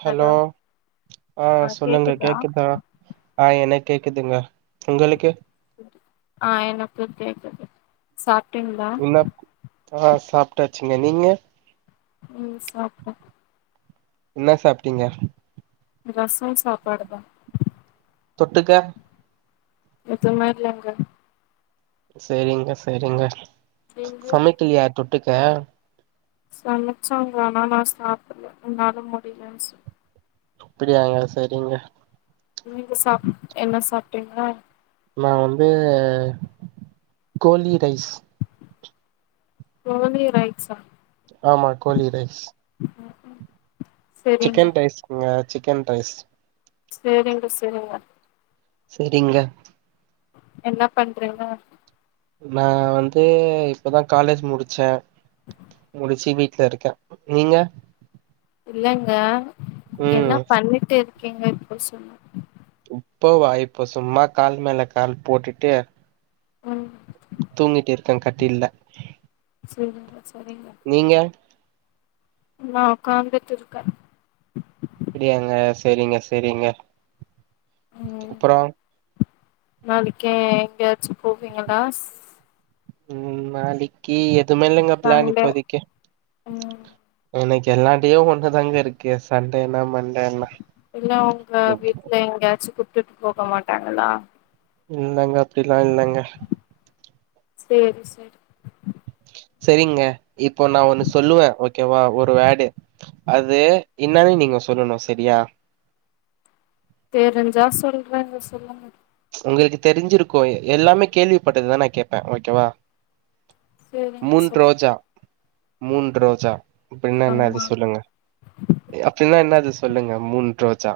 Hello ஆ சொல்லுங்க கேக்குதா ஆ எனக்கு கேக்குதுங்க உங்களுக்கு ஆ எனக்கு கேக்குது சாப்டிங்ளா என்ன ஆ சாப்ட்டாச்சுங்க நீங்க ம் சாப்டே என்ன சாப்ட்டீங்க ரசம் சாப்பாடு தா தொட்டுக்க எதுவுமே இல்லங்க சேரிங்க சேரிங்க நீங்க சமைக்கலையா தொட்டுக்க சமைச்சாங்க ஆனா நா சாப்டல என்னால முடியலன்னு சொல்லி அப்டியாங்க செரிங்க நீங்க சாப் என்ன சாப்ட்டீங்க நா வந்து கோழி ரைஸ் கோழி ரைட்சா ஆமா கோழி ரைஸ் செரிங்க சிக்கன் ரைஸ்ங்க சிக்கன் ரைஸ் செரிங்க செரிங்க செரிங்க என்ன பண்றீங்க நான் வந்து இப்பதா காலேஜ் முடிச்ச முடிச்சு வீட்ல இருக்க நீங்க இல்லங்க என்ன ம் பண்ணிட்டு இருக்கீங்க இப்ப சொன்னு இப்பவா இப்போ சும்மா கால் மேல கால் போட்டுட்டு ம் தூங்கிட்டு இருக்க கட்டில்ல சரிங்க சரிங்க நீங்க நா உக்காந்துட் இருக்க அப்டியாங்க செ ரிங்க செ ரிங்க ம் அப்ற நாளைக்கு எங்கயாச்சு போவீங்களாஸ் ம் நாளைக்கு எதுமே இல்லங்க பிளான் சண்டே இப்போதைக்கு ம் எனக்கு எல்லாடேயு ஒண்ணுதாங்க இருக்கு சண்டே என்னா மண்டே என்னா இல்ல உங்க வீட்ல எங்கயாச்சு கூப்ட்டு போக மாட்டாங்களா இல்லங்க அப்படிலா இல்லங்க சேரி சேரி சரிங்க இப்போ நா ஒன்னு சொல்லுவே ஓகேவா ஒரு வேர்டு அது என்னன்னு நீங்க சொல்லணு சரியா தெரிஞ்சா சொல்றேங்க சொல்லுங்க உங்களுக்கு தெரிஞ்சிருக்கு எல்லாமே கேள்விப்பட்டதுதா நா கேப்பே ஓகேவா சேரிங்க மூன் சொல்லுங்க ரோஜா மூன் ரோஜா அப்படின்னா என்ன அது ஆமா சொல்லுங்க அப்படின்னா என்னாது சொல்லுங்க மூன் ரோஜா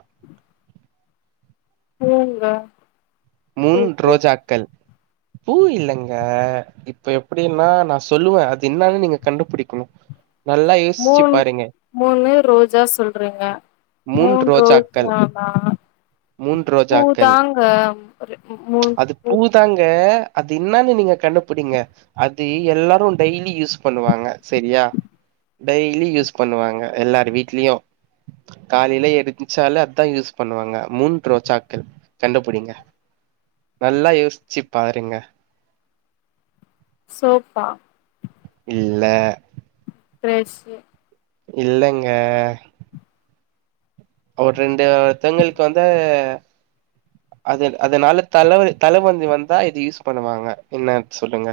போங்க மூன் ரோஜாக்கள் பூ இல்லங்க இப்ப எப்டின்னா நா சொல்லுவ அது என்னான்னு நீங்க கண்டுபிடிக்கணு நல்லா யோசிச்சு மூன் பாருங்க மூனு ரோஜா சொல்றங்க மூன் ரோஜா வா மூன் ரோஜாக் பூ தாங்க மூன் அது பூதாங்க அது என்னான்னு நீங்க கண்டுபிடிங்க அது எல்லாரு டெய்லி யூஸ் பண்ணுவாங்க செரியா டெய்லி யூஸ் பண்ணுவாங்க எல்லாரு வீட்லயு காலைல எரின்ச்சாலே அதா யூஸ் பண்ணுவாங்க மூன் ரோஜாக்கள் கண்டுபுடிங்க நல்லா யோசிச்சு பாருங்க சோப்பா இல்ல ப்ரஷ்ஷு இல்லங்க ஒரு ரெண்டு தெங்களுக்கு வந்து அது அதனால தலைவ தலைவந்தி வந்தா இது யூஸ் பண்ணுவாங்க என்ன சொல்லுங்க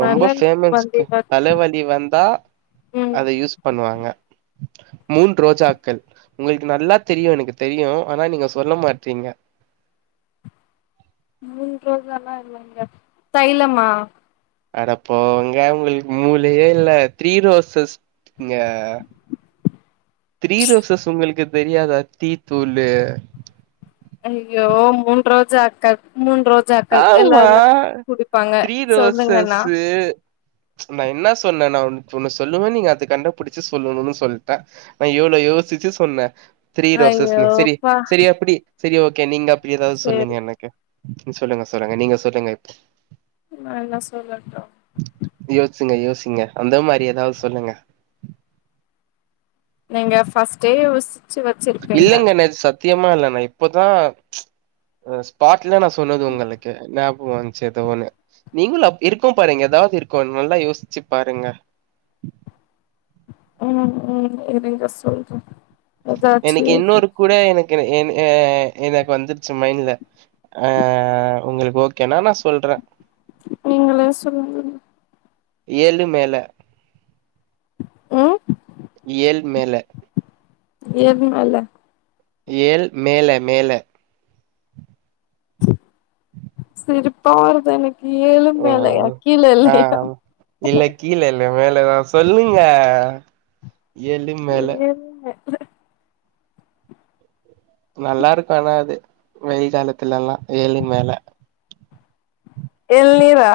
ரொம்ப வந்து ஃபேமன்ஸ்க் இவ தலைவலி வந்தா ம் அத யூஸ் பண்ணுவாங்க மூன் ரோஜாக்கள் உங்களுக்கு நல்லா தெரியு எனக்கு தெரியு ஆனா நீங்க சொல்ல மாட்றீங்க மூன் ரோஜானா என்னங்க தைலமா அட போங்க உங்களுக்கு மூளயே இல்ல த்ரீ ரோசஸ் ங்க த்ரீரோசஸ் உங்களுக்கு தெரியாதா டீத்தூளு அய்யோ மூன் ரோஜ அக்க மூ ரோஜாக்கள் ஆமா. எல்லாருமே குடிபாங்க சொல்லுங்கண்ணா து ச் நான் என்ன சொன்னேன நான் உனக்கு ஒன்னு சொல்லுவே நீங்க அது கண்டுபிடிச்சு சொல்லணுனு சொல்லிட்டே நான் எவ்வளவு யோசிச்சு சொன்னே த்ரீ ரோசஸ் சேரி ஐயோப்பா சேரி அப்டி சேரி ஓகே நீங்க அப்டி ஏதாவது சொல்லுங்க சேரி எனக்கு சொல்லுங்க சொல்லுங்க நீங்க சொல்லுங்க ஆ நா சொல்றதுதா நியோசுங்க யோசிங்க அந்த மாரி ஏதாது சொல்லுங்க நீங்க ஃபர்ஸ்ட்டே இல்லைங்க னது சத்யமா இல்ல நா இப்பதா ச் பாட்டுலா நா சொன்னது உங்களுக்கு ஞாப்க வந் சேதோ ஒன்னு நீங்களு அப் இருக்கு பாருங்க ஏதாது இருக்கு நல்லா யோசிச்சு பாருங்க ம் ம் இருங்க சொல்ற எதாச்சு எனிக்கு யோசிச்சு இன்னொரு கூட எனக்கு அ அ எனக்கு வந்துச்சு மைண்ல ஆ உங்களுக்கு ஓகேனா நா சொல்றே நீங்களே சொல்லுங்க ஏழு மேல உ ஏழு மேல ஏழு மல ஏழ் மேல மேல சிரிப்பா வருது எனக்கு ஏழு மேலாயா ம் கீழ ஆ இல்லையா இல்ல கீழே இல்ல மேலதா சொல்லுங்க ஏழு மேல ஏழு மேல நல்லா இருக்கு ஆனா அது வெயில் காலத்துல எல்லா ஏழு மேல எல்நீரா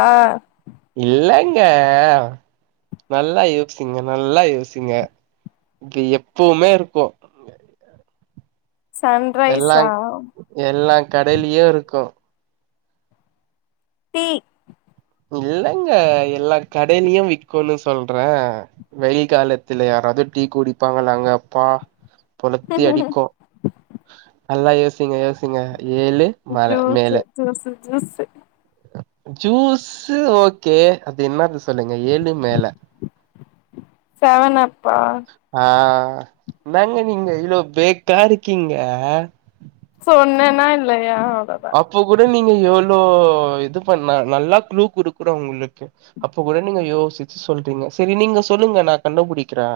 இல்லங்கா நல்லா யோச்சிங்க நல்லா யோசிங்க இங்க எப்போமே இருக்கு எல்லா சன்ரைஸ்ஸா எல்லா கடைலியு இருக்கு டீ இல்லைங்க எல்லா கடையிலு விக்குனு சொல்றே வெயில் காலதுல யாராவது டீ குடிப்பாங்களாங்க அப்பா கொலித்தி அடிக்கு நல்லா யோசிங்க யோசிங்க ஏலு juice juice juice juice okay அது என்னது சொல்லுங்க ஏலு மேல செவன் அப் பா ஆ என்னங்க நீங்க இவ்ளோ பேக்கா இருக்கீங்க சொன்னேனா இல்லையா அப்போ கூட நீங்க இவ்ளோ இது பண்ண நல்லா க்ளூ குடுக்குறோ உங்ளுக்கு அப்ப கூட நீங்க யோசிச்சு சொல்றீங்க சேரி நீங்க சொல்லுங்க நா கண்டுபுடிக்கிறே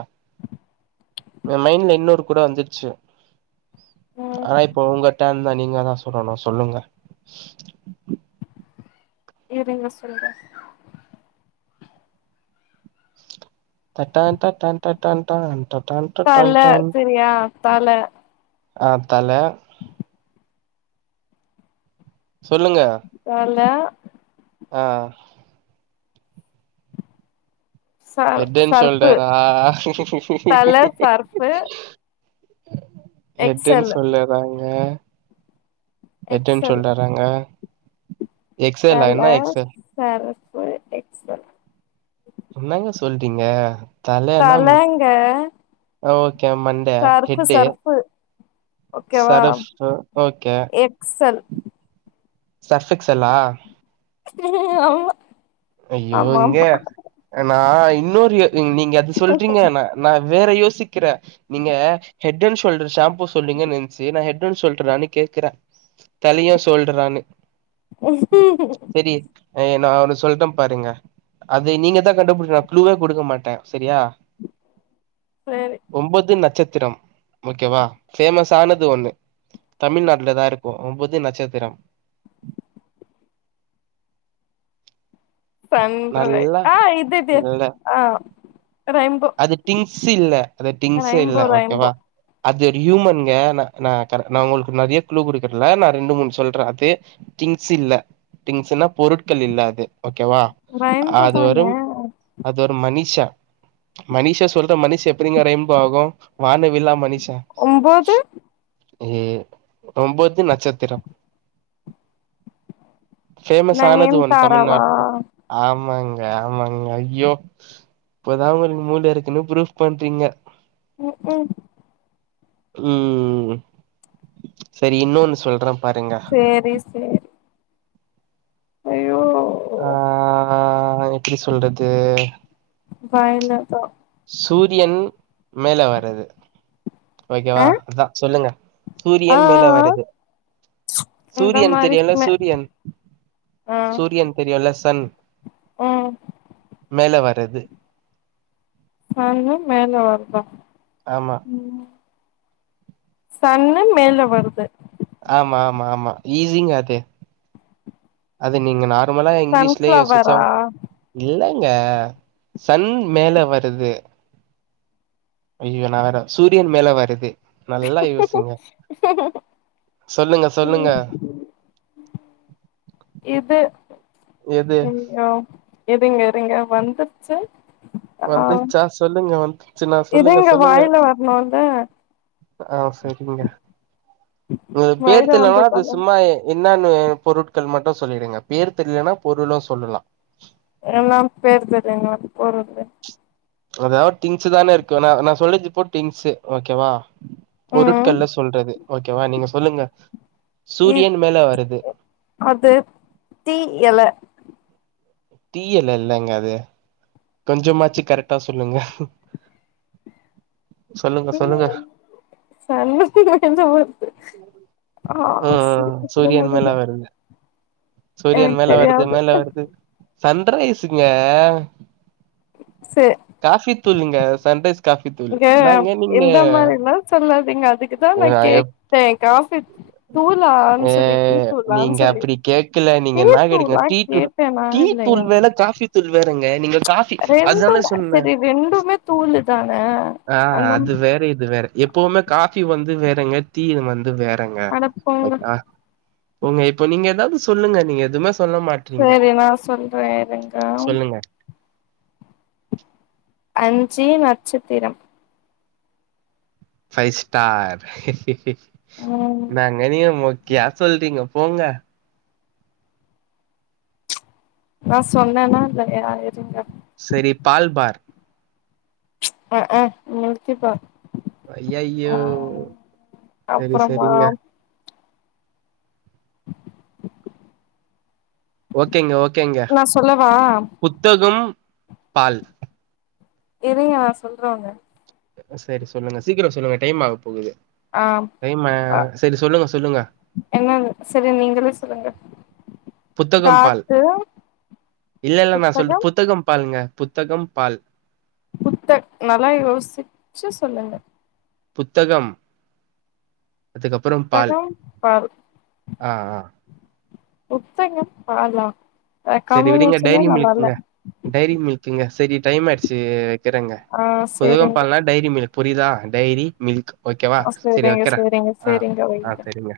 என் மைண்ல இன்னொரு க்ளூ வந்துச்சு ம் ஆனா இப்போ உங்க டேம் தான் நீங்க தா சொல்லணு சொல்லுங்க வேற என்ன சொல்ல தட்ட தட்ட தட அ தல சரியா தல ஆ தல சொல்லுங்க தல ஆ சர் ஹெட் அண்ட் சர்ஃபு ஷோல்டரா தல சர்ஃபு ஹெட் அண் எக்ஸலு ஷோல்டராங்க ஹெட்டன் எக்ஸல் ஷோல்டராங்க எக்ஸலா பல என்ன எக்ஸல் சரக்கு எக்ஸெல் என்னங்க சொல்றீங்க தலனா தலங்க ஓகே மண் சரப்பு சர்கப்பு ஓகேவா சர்ஃப் ஓகே எக்ஸல் சர்ஃப் எக்ஸெல்லா ஆமா ஐயோ ஆமா இங்க நா இன்னொரு நீங்க அது ஆமா சொல்றீங்கன நா வேற யோசிக்கிற நீங்க ஹெட் அண்ட் ஷோல்டர் ஷாம்பூ சொல்றீங்க நென்ச்சு நா ஹெட் ஹெட் அண்ட் ஷோல்டரானு கேக்குற தலையா ஷோல்டரானு செரி நா அவன்ன சொல்ட்டம் பாருங்க அது நீங்க தா கண்டுபிடிக்ணு க்லூவே குடுக்க மாட்ட சரியா சேரி ஒம்போது நச்சத்திரம் ஓக்கேவா ஃபேமஸ் ஆனது ஒன்னு தமிழ்நாட்ல தா இருக்கு ஒம்பது நட்சத்திரம் சண்ரை நல்லா ஆ இதுது இல்ல ஆ ரெயின்போ அது திங்ஸ் இல்ல அது திங்ஸே இல்ல ரெயின்போ ஓகேவா ரெயின்போ அது ஒரு ஹியூமன்ங்க ந நா கர நா உங்கள்க்கு நெறைய க்லு குடுக்கறல நா ரெண்டு மூண் சொல்ற அது திங்ஸ் இல்ல திங்ஸ் இல்ல பொருட்கள் இல்ல அது ஓகேவா ரெயின்போ அது தான வரும் அது ஒரு மனுஷ மனுஷ சொல்ற மனுஷ எப்டிங்க ரம்ப ஆகு வானவில்லா மனுஷ ஒம்போது ஏ ஓம்போது நட்சத்திரம் ஃபேமஸ் ஆனது ஒன் நயன்தாராவா தமிழ்நாட்ல ஆமாங்க ஆமாங்க ஐயோ இப்பதா ஒரு மூள இருக்குன்னு ப்ரூஃப் பண்றீங்க ம் ம் ம் சரி இன்னொன்னு சொல்றம் சேரி சேரி ஐயோ ஆ எப்டி சொல்றது வாய்ல தா சூரியன் மேல வர்ரது ஆ ஓகேவா அதா சொல்லுங்க ஆ சூரியன் மேல ஆ வருது இந்த சூரியன் மாரி தெரியுன்ல மே சூரியன் சூரியன் தெரியுன்ல சன் ஆ மேல வரது சன்னு மேல வருதா ஆமா சன்னு மேல வருது ஆமா ஆமா ஆமா ஈஸிங்க அது அது நீங்க நா நம்மலா இங்கிலிஷ்லே யோசிச்சோ சன்ஃப்ளவரா இல்லங்க சன் மேல வருது ஐயோ நா வேற சூரியன் மேல வருது நல்லா யோசிங்க சொல்லுங்க சொல்லுங்க ம் இது எது ம் யா இருங்க இருங்க வந்துச்சு வந்துச்சா சொல்லுங்க வந்துச்சுனா சொல்லுங்க இதுங்க சொல்லுங்க வாயில வரணுல்ல ஆ சரிங்க உங்க பேர் வாயில தெர்லேனா அது வந்ததால சும்மாயே என்னானு பொருட்கள் மட்டும் சொல்லிடுங்க பேர் தெரிலேனா பொருளோ சொல்லலாம் என்னான் பேர் தெர்லங்க [inaudible] போற எதாயாவ் திங்ஸு தானே இருக்கு ந அத நா சொல்லி ருப்போ திங்ஸு ஓகேவா ம் பொருட்கள்ளு சொல்றது ஓகேவா நீங்க சொல்லுங்க இ சூரியன் மேல வருது அது தீ எல தீ எல இல்லங்க அது கொஞ்சமாச்சி கரெட்டா சொல்லுங்க சொல்லுங்க டீ சொல்லுங்க சன்னதி மேல வருது ம் ஆ ம் ம் சிரிக்க கூட சூரியன் மேல முடியல வருது சூரியன் எனக்கு மேல வருது தெரியாது மேல வருது சன்ரைஸுங்க சே காஃபி தூளுங்க சன்ரைஸ் காஃபி தூள் இங்க என்னாங்க நீங்க இந்த மாதிரிலாம் சொல்லாதீங்க அதுக்குதான் நா கேக் டே காஃபி தூளான் ஏ சொல்லி டீ தூளா நீங்க சொல்லி அப்டி கேக்கல நீங்க டீ என்னா தூள் கேட்டீங்க வாங் டீ கே தூள் டீ தூள் வேற காஃபி தூள் வேறங்க நீங்க காஃபி அதுதான ரெண்டும் சொன்ன சரி ரெண்டுமே தூளு தான ஆ அந்த அது வேற இது வேற எப்பவுமே காஃபி வந்து வேறங்க டீ வந்து வேறங்க அட போங்க ஓக்வா உங்க இப்போ நீங்க ஏதாது சொல்லுங்க நீங்க எதுமே சொல்ல மாட் சேரி நா சொல்ற இருங்க சொல்லுங்க அஞ்சி நட்சத்திரம் ஃபை ஸ்டார் ஹி ஹி ஹி ம் நாங் நீங்க மொக்கயா சொல்றீங்க போங்க நா சொன்னன்னா இல்லயா [inaudible] இருங்க சரி பால் பார் அ அ மில்கி பார் ஐயையோ ஆ செரி அப்புறமா செரிங்க ஓகேங்க ஓகேங்க நா சொல்லவா புத்தகம் பால் இருயா சொல்றாங்க சரி சொல்லுங்க சீக்கிர சொல்லுங்க டைம் ஆக போகுது ஆ டைம் ம சரி சொல்லுங்க சொல்லுங்க என்னானு சரி நீங்களே சொல்லுங்க புத்தகம் பால் காத்து இல்ல இல்ல நா சொல் புத்தகம் பால்ங்க புத்தகம் பால் புத்த நல்லா யோசிச்சு சொல்லுங்க புத்தகம் அதுக்கப்புறம் பால் புத்தகம் பல் ஆ ஆ புத்தங்கம் பாலா அ சரி விடுங்க காம்பினேஷனே டைரி நல்லால்ல மில்க்குங்க டைரி மில்குங்க சரி டைம் ஆயிடுச்சி வைக்கறேங்க ஆ புது ம் சேரிங்க பால்னா டைரி மில்க் புரியுதா டைரி மில்க் ஓகேவா ஆ சரி சேரிங்க வைக்கற சேரிங்க ஆ சேரிங்க ஆ வைங்க செரிங்க